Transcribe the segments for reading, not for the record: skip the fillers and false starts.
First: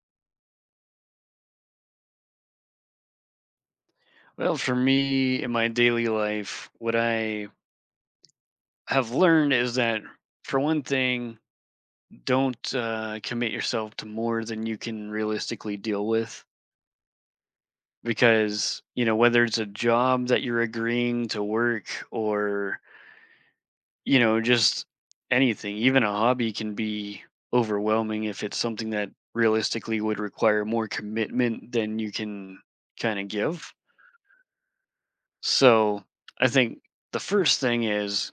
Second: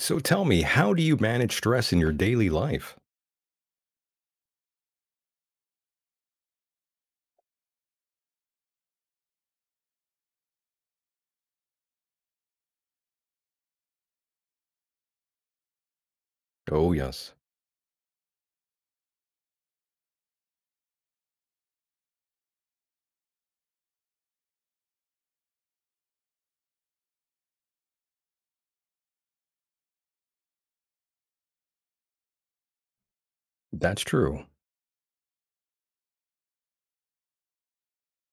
So tell me, how do you manage stress in your daily life? Well, for me in my daily life, what I have learned is that for one thing, don't commit yourself to more than you can realistically deal with. Oh, yes, Because, you know, whether it's a job that you're agreeing to work or, you know, just anything, even a hobby can be overwhelming if it's something that realistically would require more commitment than you can kind of give. that's true. So I think the first thing is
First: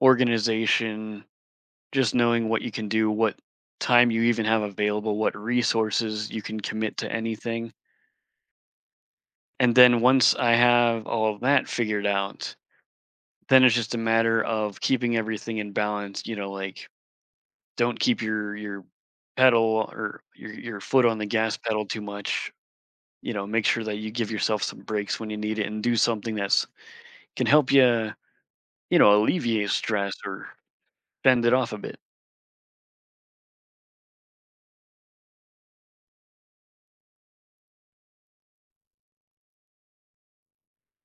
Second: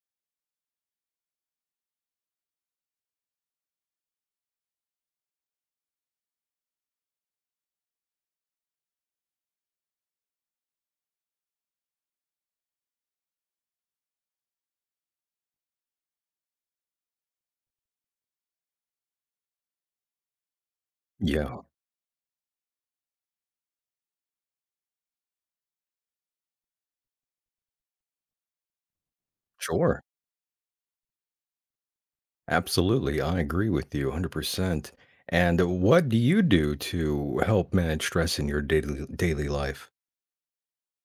organization, just knowing what you can do, what time you even have available, what resources you can commit to anything. And then once I have all of that figured out, then it's just a matter of keeping everything in balance, you know, like don't keep your pedal or your foot on the gas Yeah, pedal too much. You know, make sure that you give yourself some breaks when you need it and do something that's can help you, you know, alleviate sure. stress or bend it off a bit. Absolutely. I agree with you 100%. And what do you do to help manage stress in your daily life?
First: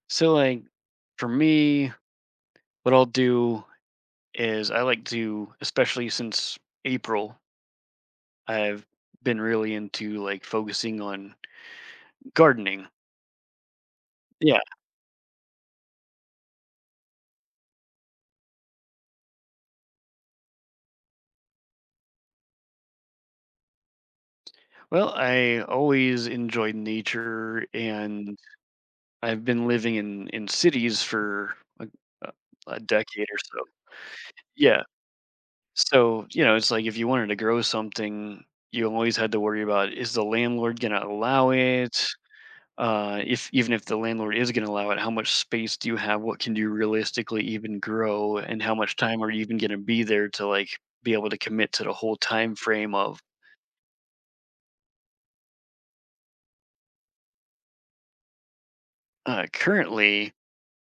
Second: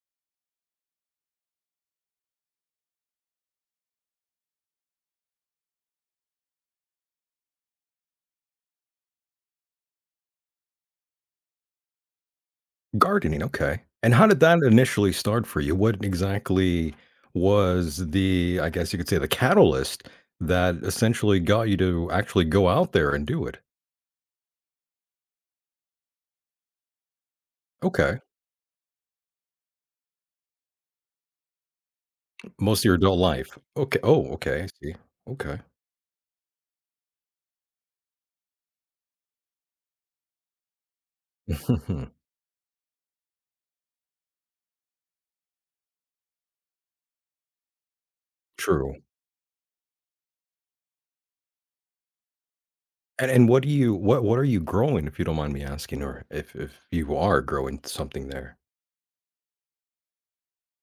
So like for me, what I'll do is I like to, especially since April, I've been really into like focusing on gardening. Gardening, okay. And how did that Yeah. initially start for you? What exactly was the, I guess you could say, the catalyst that essentially got you to actually go out there and do it? Well, I always enjoyed nature, Okay. and I've been living in cities for like a, Most a of your adult decade or life. so. Okay. Oh, okay. I Yeah. see. Okay. So, you know, it's like if you wanted to grow something, you always had to worry about, is the landlord going to allow it? If even if the landlord is going to allow it, how much space do you have? What can you realistically even grow, and how much True. time are you even going to be there to like be able to commit to the whole time frame of And what do you what are you growing, if you don't mind me asking, or if you are growing something there? Currently?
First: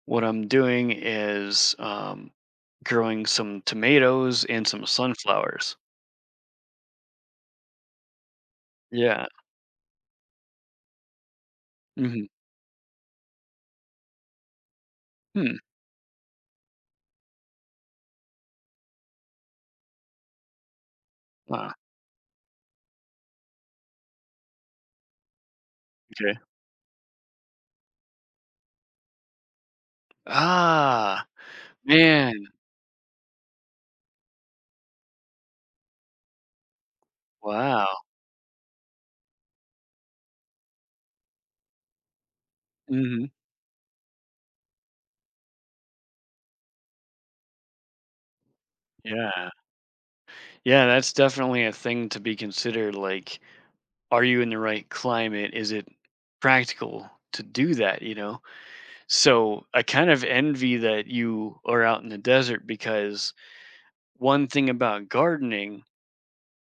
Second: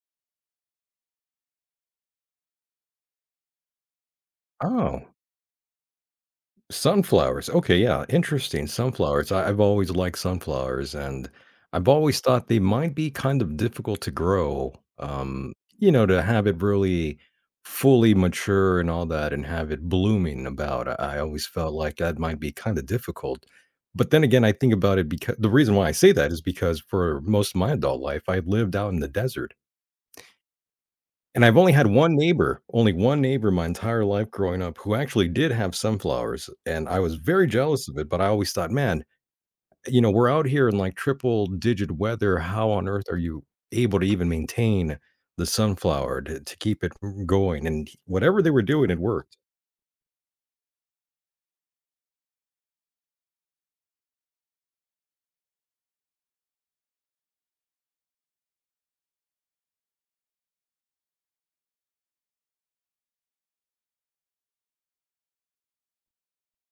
What I'm doing is growing some tomatoes and some Oh. sunflowers. Sunflowers, okay, yeah, interesting, Yeah. sunflowers. I've always liked sunflowers, and I've always hmm thought they might be kind of difficult to grow, um, Hmm. you know, to have it really fully mature and all that and have it blooming about. I always felt Wow. like that might be kinda difficult, but then again, I think about it because the reason why I say that Okay. is because for most of my adult life, I lived out in the desert. Ah, And I've only had one man. neighbor, only one neighbor my entire life growing up who actually did have sunflowers, and I was very jealous of Wow. it, but I always thought, "Man, you know, we're out here in, like, triple digit weather. How on earth are hmm you able to even maintain the sunflower to keep it going?" And whatever they were doing, it worked. Yeah. Yeah, that's definitely a thing to be considered. Like, are you in the right climate? Is it practical to do that, you know? So I kind of envy that you are out in the desert because one thing about gardening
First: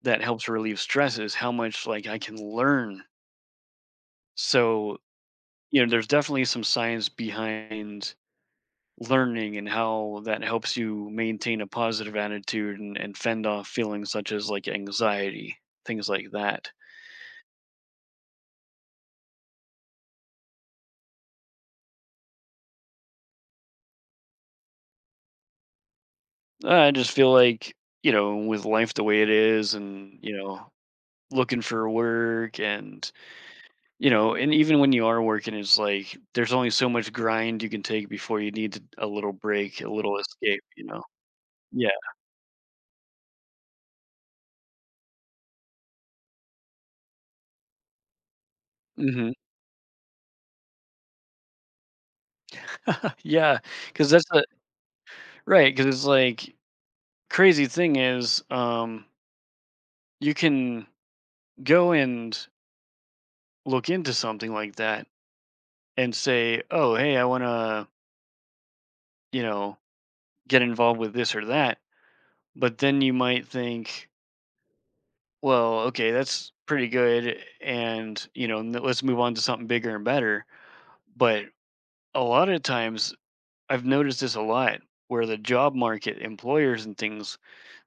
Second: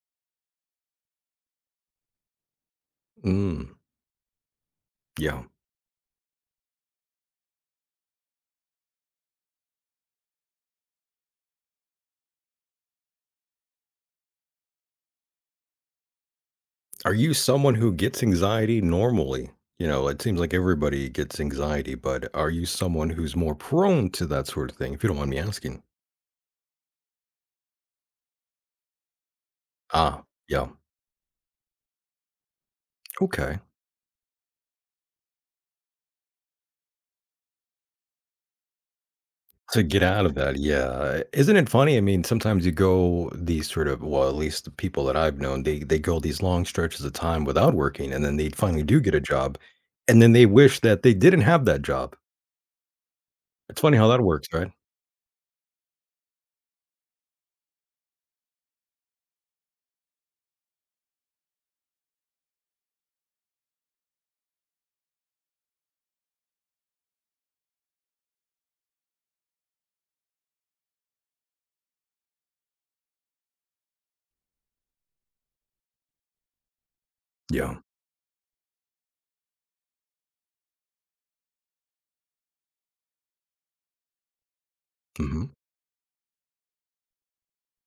that helps relieve stress is how much like I can learn. Mm, So, yeah. you know, there's definitely some science behind learning and how that helps you maintain a positive attitude and, fend off feelings such as like anxiety, things like that. Are you someone who gets anxiety normally? You know, it seems like everybody gets anxiety, but are you someone who's more prone to that sort of thing, if you don't mind me asking? I just feel like, you know, with life the way it is and, Ah, you yeah. know, looking for work and, Okay. you know, and even when you are working, it's like there's only so much grind you can take before you need a little break, To a get little out of that, escape, you know? yeah. Isn't it Yeah. funny? I mean, sometimes you go these sort of well, at least the people that I've known, they go these long stretches of time without working, and then they finally do get a hmm job, and then they wish that they didn't have that job. yeah. It's funny how Cause that that's the, works, right? right. Cause it's like crazy thing is, you can go and look into something like that and say, oh, hey, I want to, you know, get involved with this or that. But then you might think, well, okay, that's pretty good. Yeah. And, you know, let's move on to something bigger and better. But a lot of times, I've noticed this a lot where the hmm job market, employers and things,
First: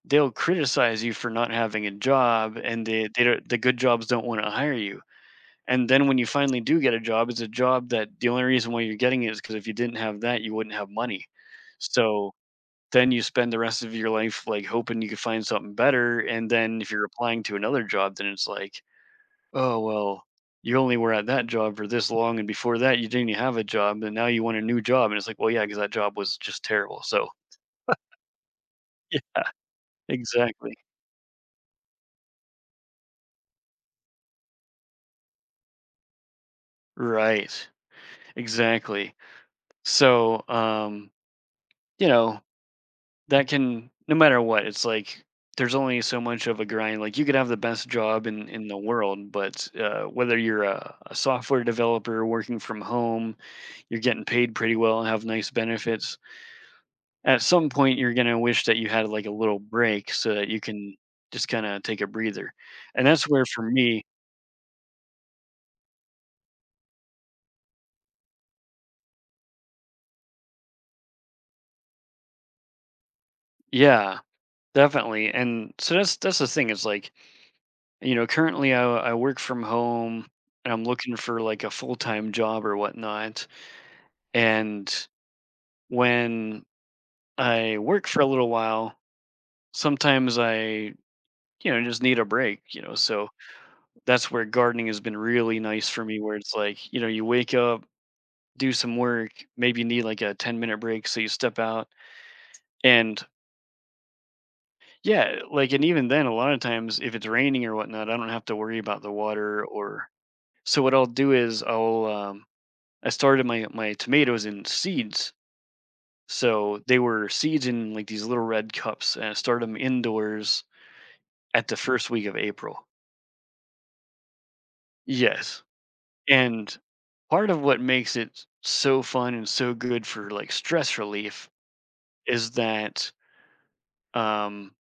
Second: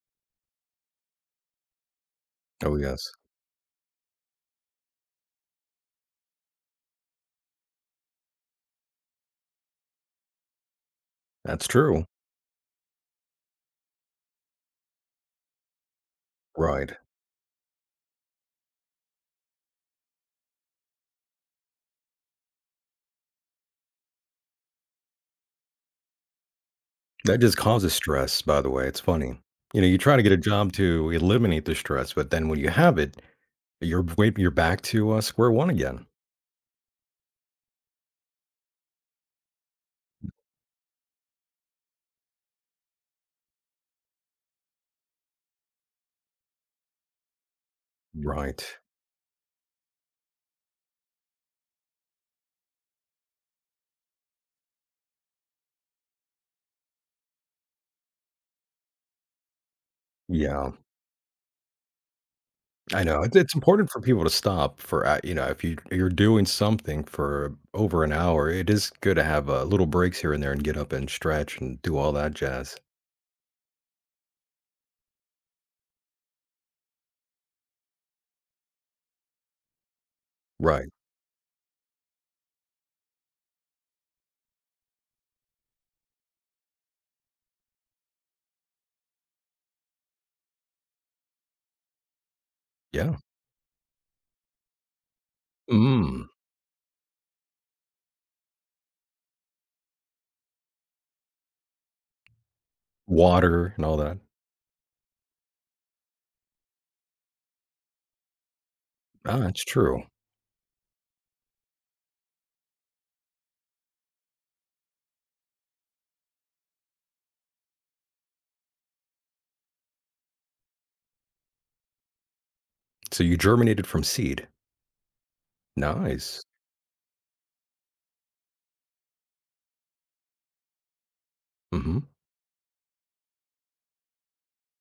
they'll criticize you for not having a job, Oh and they, yes, they don't, the good jobs don't want to hire you. And then when you finally do get a job, it's a job that the only reason why you're getting it is because if you didn't have that, you wouldn't have money. that's true. So then you spend the rest of your life like hoping you could find something better. And then if Right. you're applying to another job, then it's like, oh, well, you only were at that job for this long, and before that, you didn't have a job, and now you want a new job. And it's like, well, yeah, because that job was just terrible. So, That just causes stress. By the way, it's yeah, funny. You know, you try to get a exactly. job to eliminate the stress, but then when you have it, you're wait, you're back to square one again. Right. Exactly. So, you know, that can, no matter what, it's like there's only so much of a grind. Like you could have the best job Right. in the world, but whether you're a software developer working from home, you're getting paid pretty well and have nice benefits. At some point you're going to wish that you had like a little break so that you Yeah. can just kind of take a breather. I And know. that's It's where it's for important for me, people to stop for, you know, if you're doing something for over an hour, it is good to have, little breaks here and there and get up and stretch and do all that jazz. yeah, definitely. And so that's the thing is like, you know, currently I work from home, and I'm Right. looking for like a full-time job or whatnot. And when I work for a little while, sometimes I you know just need a break you know Yeah. so that's where gardening has been really nice for me Mm. where it's like you know you wake up do some work, maybe you need like a 10-minute break, so you step out. And Water and all that. yeah, like, and even then, a lot of times if it's raining or whatnot, I don't have to worry about the Ah, water it's true. or. So what I'll do is I started my tomatoes in seeds. So they were seeds in like these little red cups, and I started them indoors at the first week of April. So you germinated from seed. Yes. Nice. And part of what makes it so fun and so good for like stress relief Mhm. is that um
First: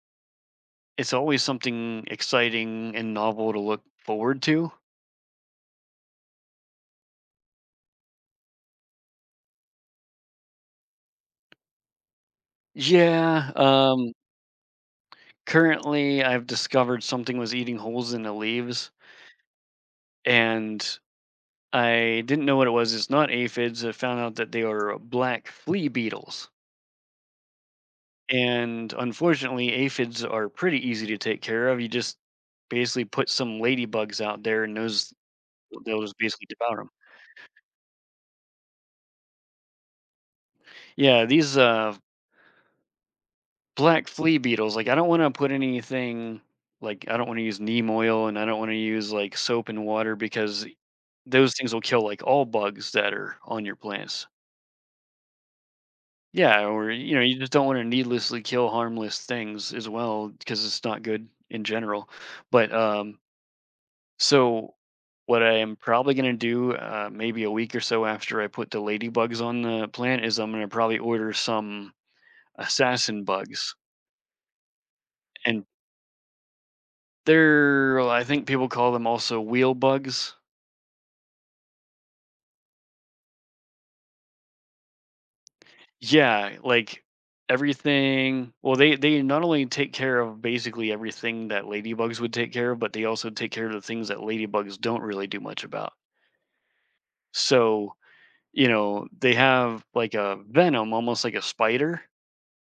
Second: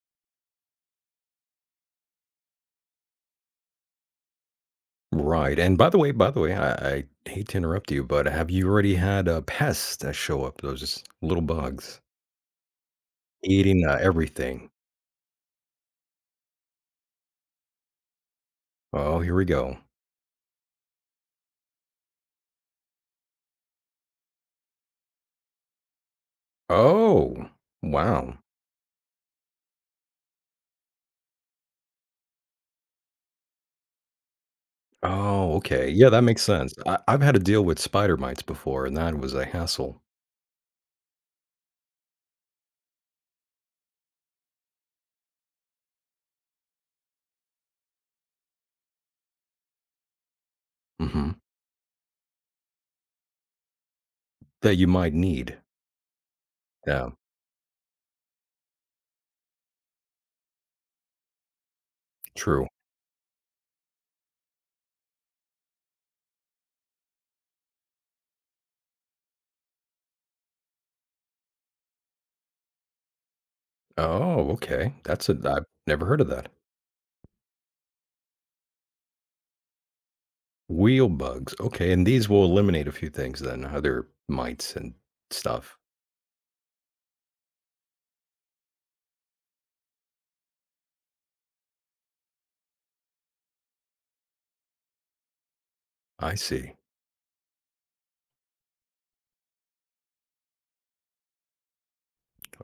it's always something exciting and novel to look forward to. Right, and by the way, I hate to interrupt you, but have you already had, pests that show up, those little bugs Yeah. eating, everything? Currently, I've discovered something was eating holes in the leaves, Oh, here we go. and I didn't know what it was. It's not aphids. I found out that they are black flea beetles. Oh, wow. And unfortunately, aphids are pretty easy to take care of. You just basically put some ladybugs out there, and those Oh, okay. they'll Yeah, just that makes basically sense. devour them. I, I've had to deal with spider mites before, and that was a hassle Yeah, these black flea beetles. Like I don't want to put anything like I don't want to use neem oil, and I don't want to use like soap and water because hmm those things will kill like all bugs that are on your plants. that you might need. Yeah, or Yeah, you know, you just don't want to needlessly kill harmless things as well because it's not good in general. true. But so what I am probably going to do maybe a week or so after I put the ladybugs on the plant is I'm going to probably order some assassin bugs Oh, okay. That's a, I've and never heard of that. they're well, I think people call them also wheel bugs. Wheel bugs. Okay. And these will eliminate a few things then, other mites and stuff. Yeah, like everything well, they not only take care of basically everything that ladybugs would take care of, but they also take care of the things that ladybugs don't really do much about. I see. So, you know, they have like a venom, almost like a spider,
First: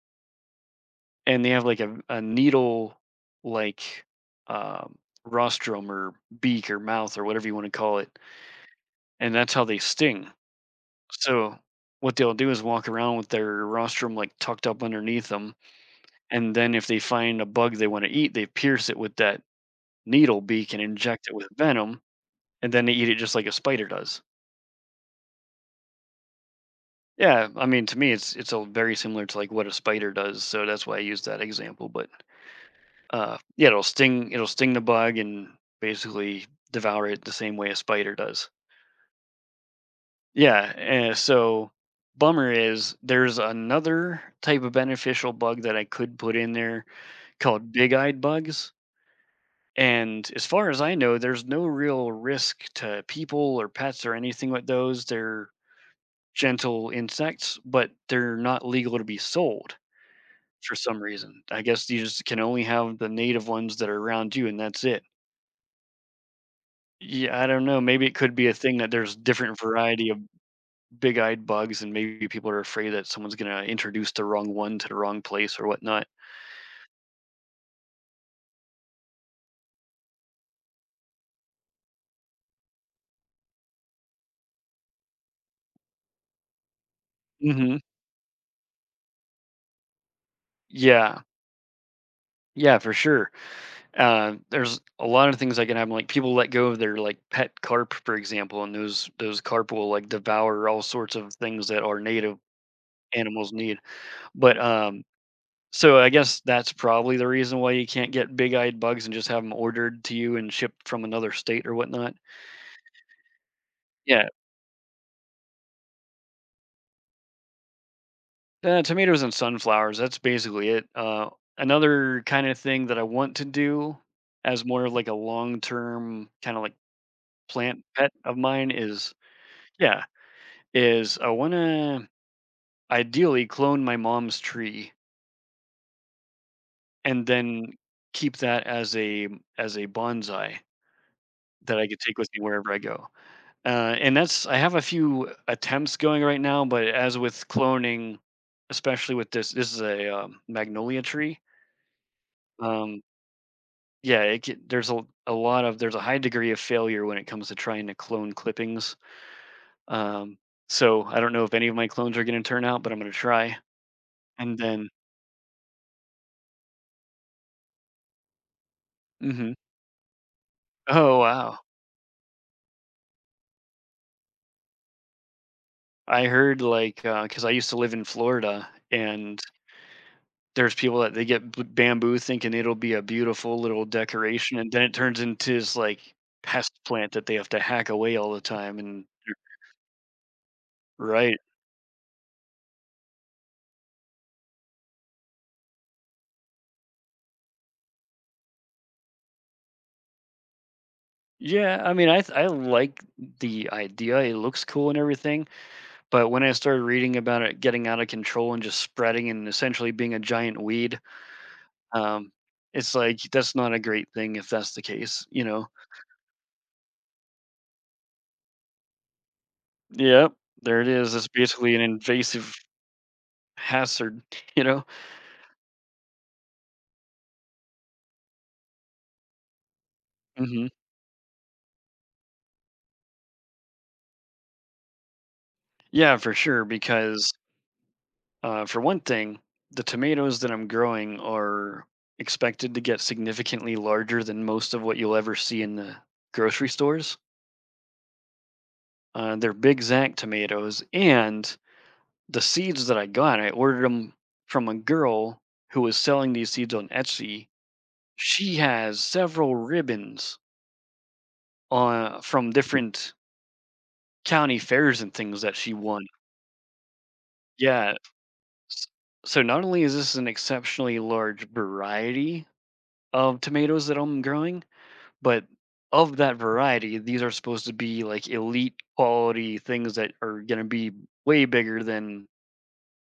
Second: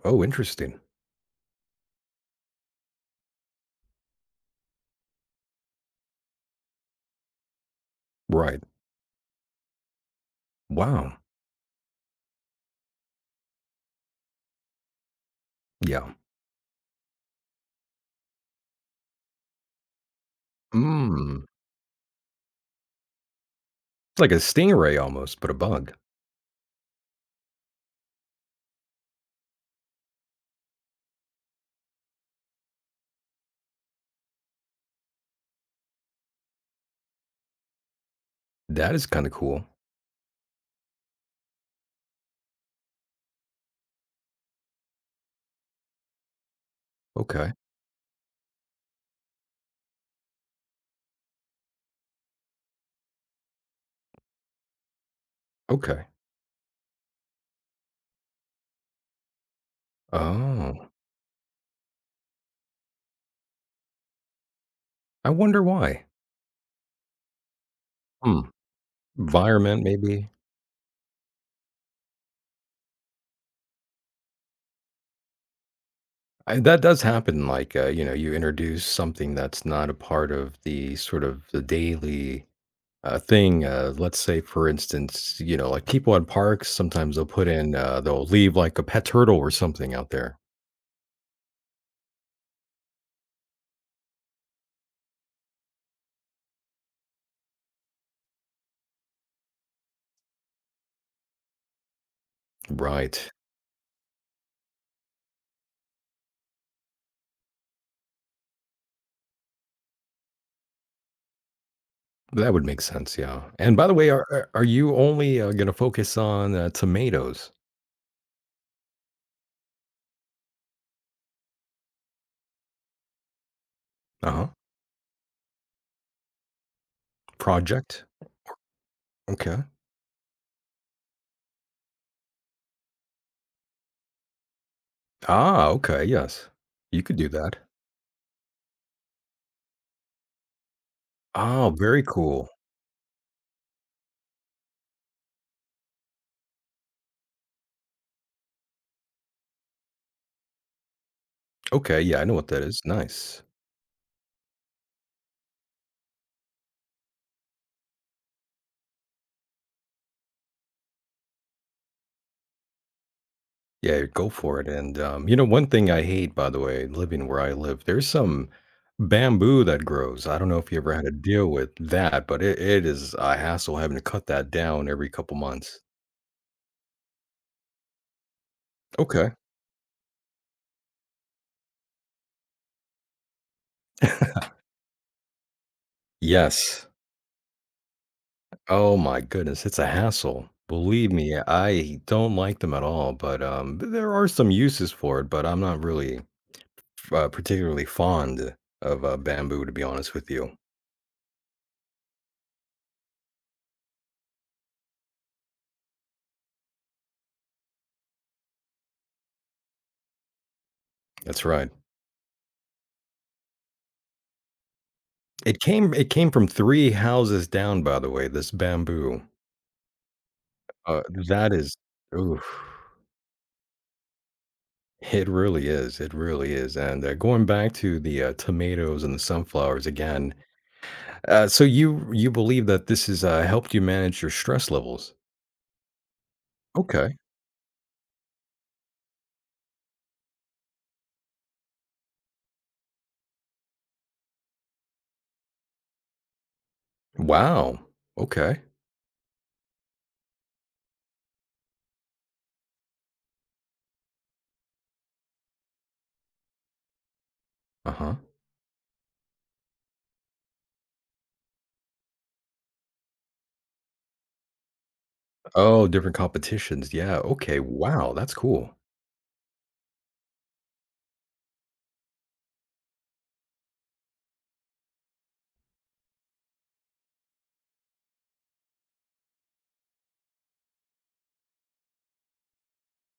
Oh, interesting. and they have like a needle like um rostrum or beak or mouth or whatever you want to call it. Right. And that's how they sting. Wow. So, what they'll do is walk around with their rostrum like tucked up underneath them, Yeah. and then if they find a bug they want to eat, they pierce it with that needle beak and inject it Mm. with venom, and then they eat it just like a spider It's does. like a stingray almost, but a bug. Yeah, I mean to me it's all very similar to like what a spider does, so that's why I used that example. But yeah, it'll sting the bug and basically devour it the same way a spider does. That is kind of cool. Yeah, and so bummer is there's another type of beneficial bug that I could put in there Okay. called big-eyed bugs, and as far as I know, there's no real risk to people or pets or anything with those. They're Okay. gentle insects, but they're not legal to be sold for Oh, some reason. I guess you just can only have the native ones that are around you, and that's it. I wonder why. Yeah, I don't know. Maybe it could Hmm. be a thing that there's different Environment, variety of maybe. big-eyed bugs, and maybe people are afraid that someone's gonna introduce the wrong one to the wrong place or whatnot. I, that does happen. Like, you know, you introduce something that's not a part of the sort of the daily thing. Let's say, for instance, you know, like people at parks, sometimes they'll put in, Mhm. They'll leave like a pet turtle or something out there. Yeah. Yeah, for sure. There's a lot of things that can happen. Like people let go of their like pet carp, for example, and those carp will like devour all sorts of things that our native Right. animals need. But so I guess that's probably the reason why you can't get big-eyed bugs and just have them ordered to you and shipped from another state or whatnot. That would make sense. Yeah. And by the way, are, Yeah, are you only going to focus on tomatoes? Tomatoes and sunflowers. That's basically it. Another kind of thing that I want to do Uh huh. as more of like a long-term kind of like plant Project. pet of mine is Okay. yeah is I want to ideally clone my mom's tree Ah, okay. Yes. You could and do that. then keep that as a bonsai Oh, that I could very take with me cool. wherever I go. And that's I have a few attempts going right now, but as with cloning, especially with this, this is a magnolia tree. Okay. Yeah. I know what that is. Um, Nice. yeah, it, there's a lot of there's a high degree of failure when it comes to trying to clone clippings. Um, so I don't know if any of my clones are going to turn out, but I'm going to try. Yeah, go And for it. then, And you know, one thing I hate, by the way, living where I live, there's some hmm bamboo that grows. I don't know if you ever had to oh deal wow, with that, but it is a hassle having to cut that down every couple months. I heard like, because I used to live in Florida, Okay. and there's people that they get b bamboo thinking it'll be a beautiful little decoration, and then it turns into this, like, pest Yes. plant that they have to hack away all the time, Oh and my goodness, it's a hassle. Believe me, right. I don't like them at all. But there are some uses for it. But I'm not really particularly fond of bamboo, to be honest with you. Yeah, I mean, I like the idea, it looks cool and everything, but when I started reading about it getting out of control and just spreading and essentially being a giant weed, That's right. um, it's like, that's not a great thing if that's the case, you It know? came it came from 3 houses down, by the way, this bamboo. Yep, there it Uh, is, it's that basically is an oof. invasive hazard, you know? It really is, and, going back to the, tomatoes and the sunflowers again, hmm so you believe that this has, helped you manage your stress levels? Yeah, for sure. Okay. Because for one thing, the tomatoes that I'm growing are expected to get significantly larger than most of what you'll ever see in the grocery stores. Wow. Okay. They're big Zack tomatoes, and the seeds that I got, I ordered them from a girl who was selling these seeds on Etsy. Uh-huh. She has several ribbons from different county fairs and things that she Oh, won. different competitions, yeah, okay, Yeah, wow, that's cool. S- so not only is this an exceptionally large variety of tomatoes that I'm growing, but of that variety, these are supposed to be like elite quality things that are going to be way bigger than,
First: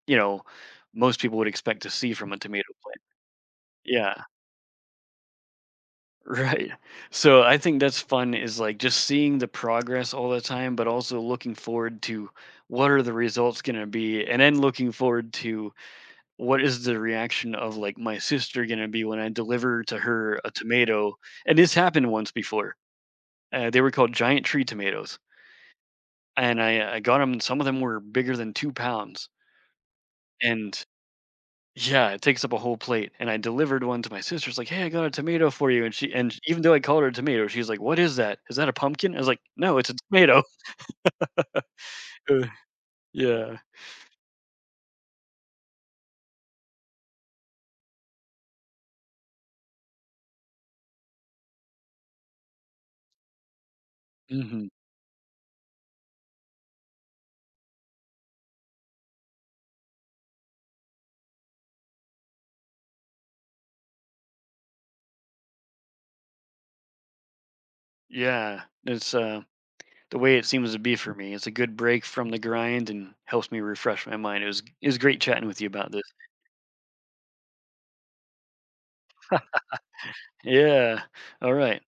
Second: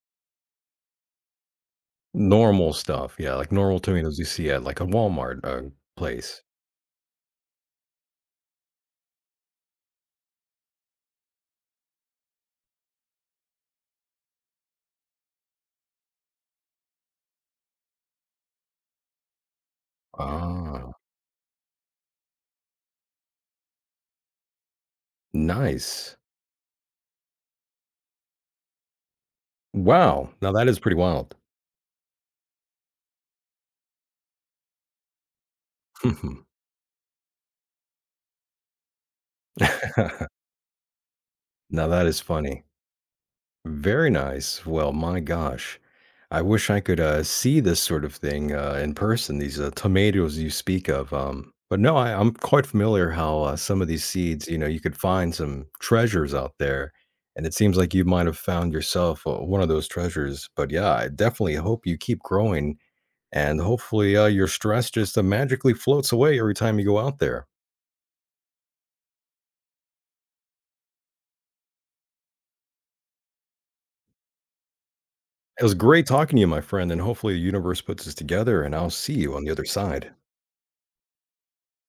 you know, most people would expect to see from a tomato Normal plant. stuff, yeah, like normal Yeah, tomatoes you see at, like, a Walmart, place. right. So I think that's fun is like just seeing the progress all the time, but also looking forward to what are the results going to be and then looking forward to what is the reaction of like my sister gonna be when I deliver to her a Ah, tomato? And this happened once before. They were called giant tree tomatoes, nice. and I got them. Some of them were bigger than 2 pounds, Wow, now that is and pretty wild. yeah, it takes up a whole plate. And I delivered one to my sister's like, "Hey, I got a tomato for you." And she and Mhm. even though I called her a tomato, she's like, "What is that? Is that a pumpkin?" I was like, "No, it's a tomato." Now that is Uh, funny. yeah. Very nice. Well, my gosh. I wish I could, see this sort of thing, in person, these, tomatoes you speak of, but no, I'm quite familiar how, some of these seeds, you know, hmm you could find some treasures out there, and it seems like you might have found yourself, one of those treasures, but yeah, I definitely hope you keep growing, and hopefully, your stress just, magically floats away every time you go out there. Yeah. It's the way it seems to be for me. It's a good break from the grind and helps me refresh my mind. It was great chatting with It you was about this. great talking to you, my friend, and hopefully the universe puts us together, and I'll see you on the other side. Yeah. All right.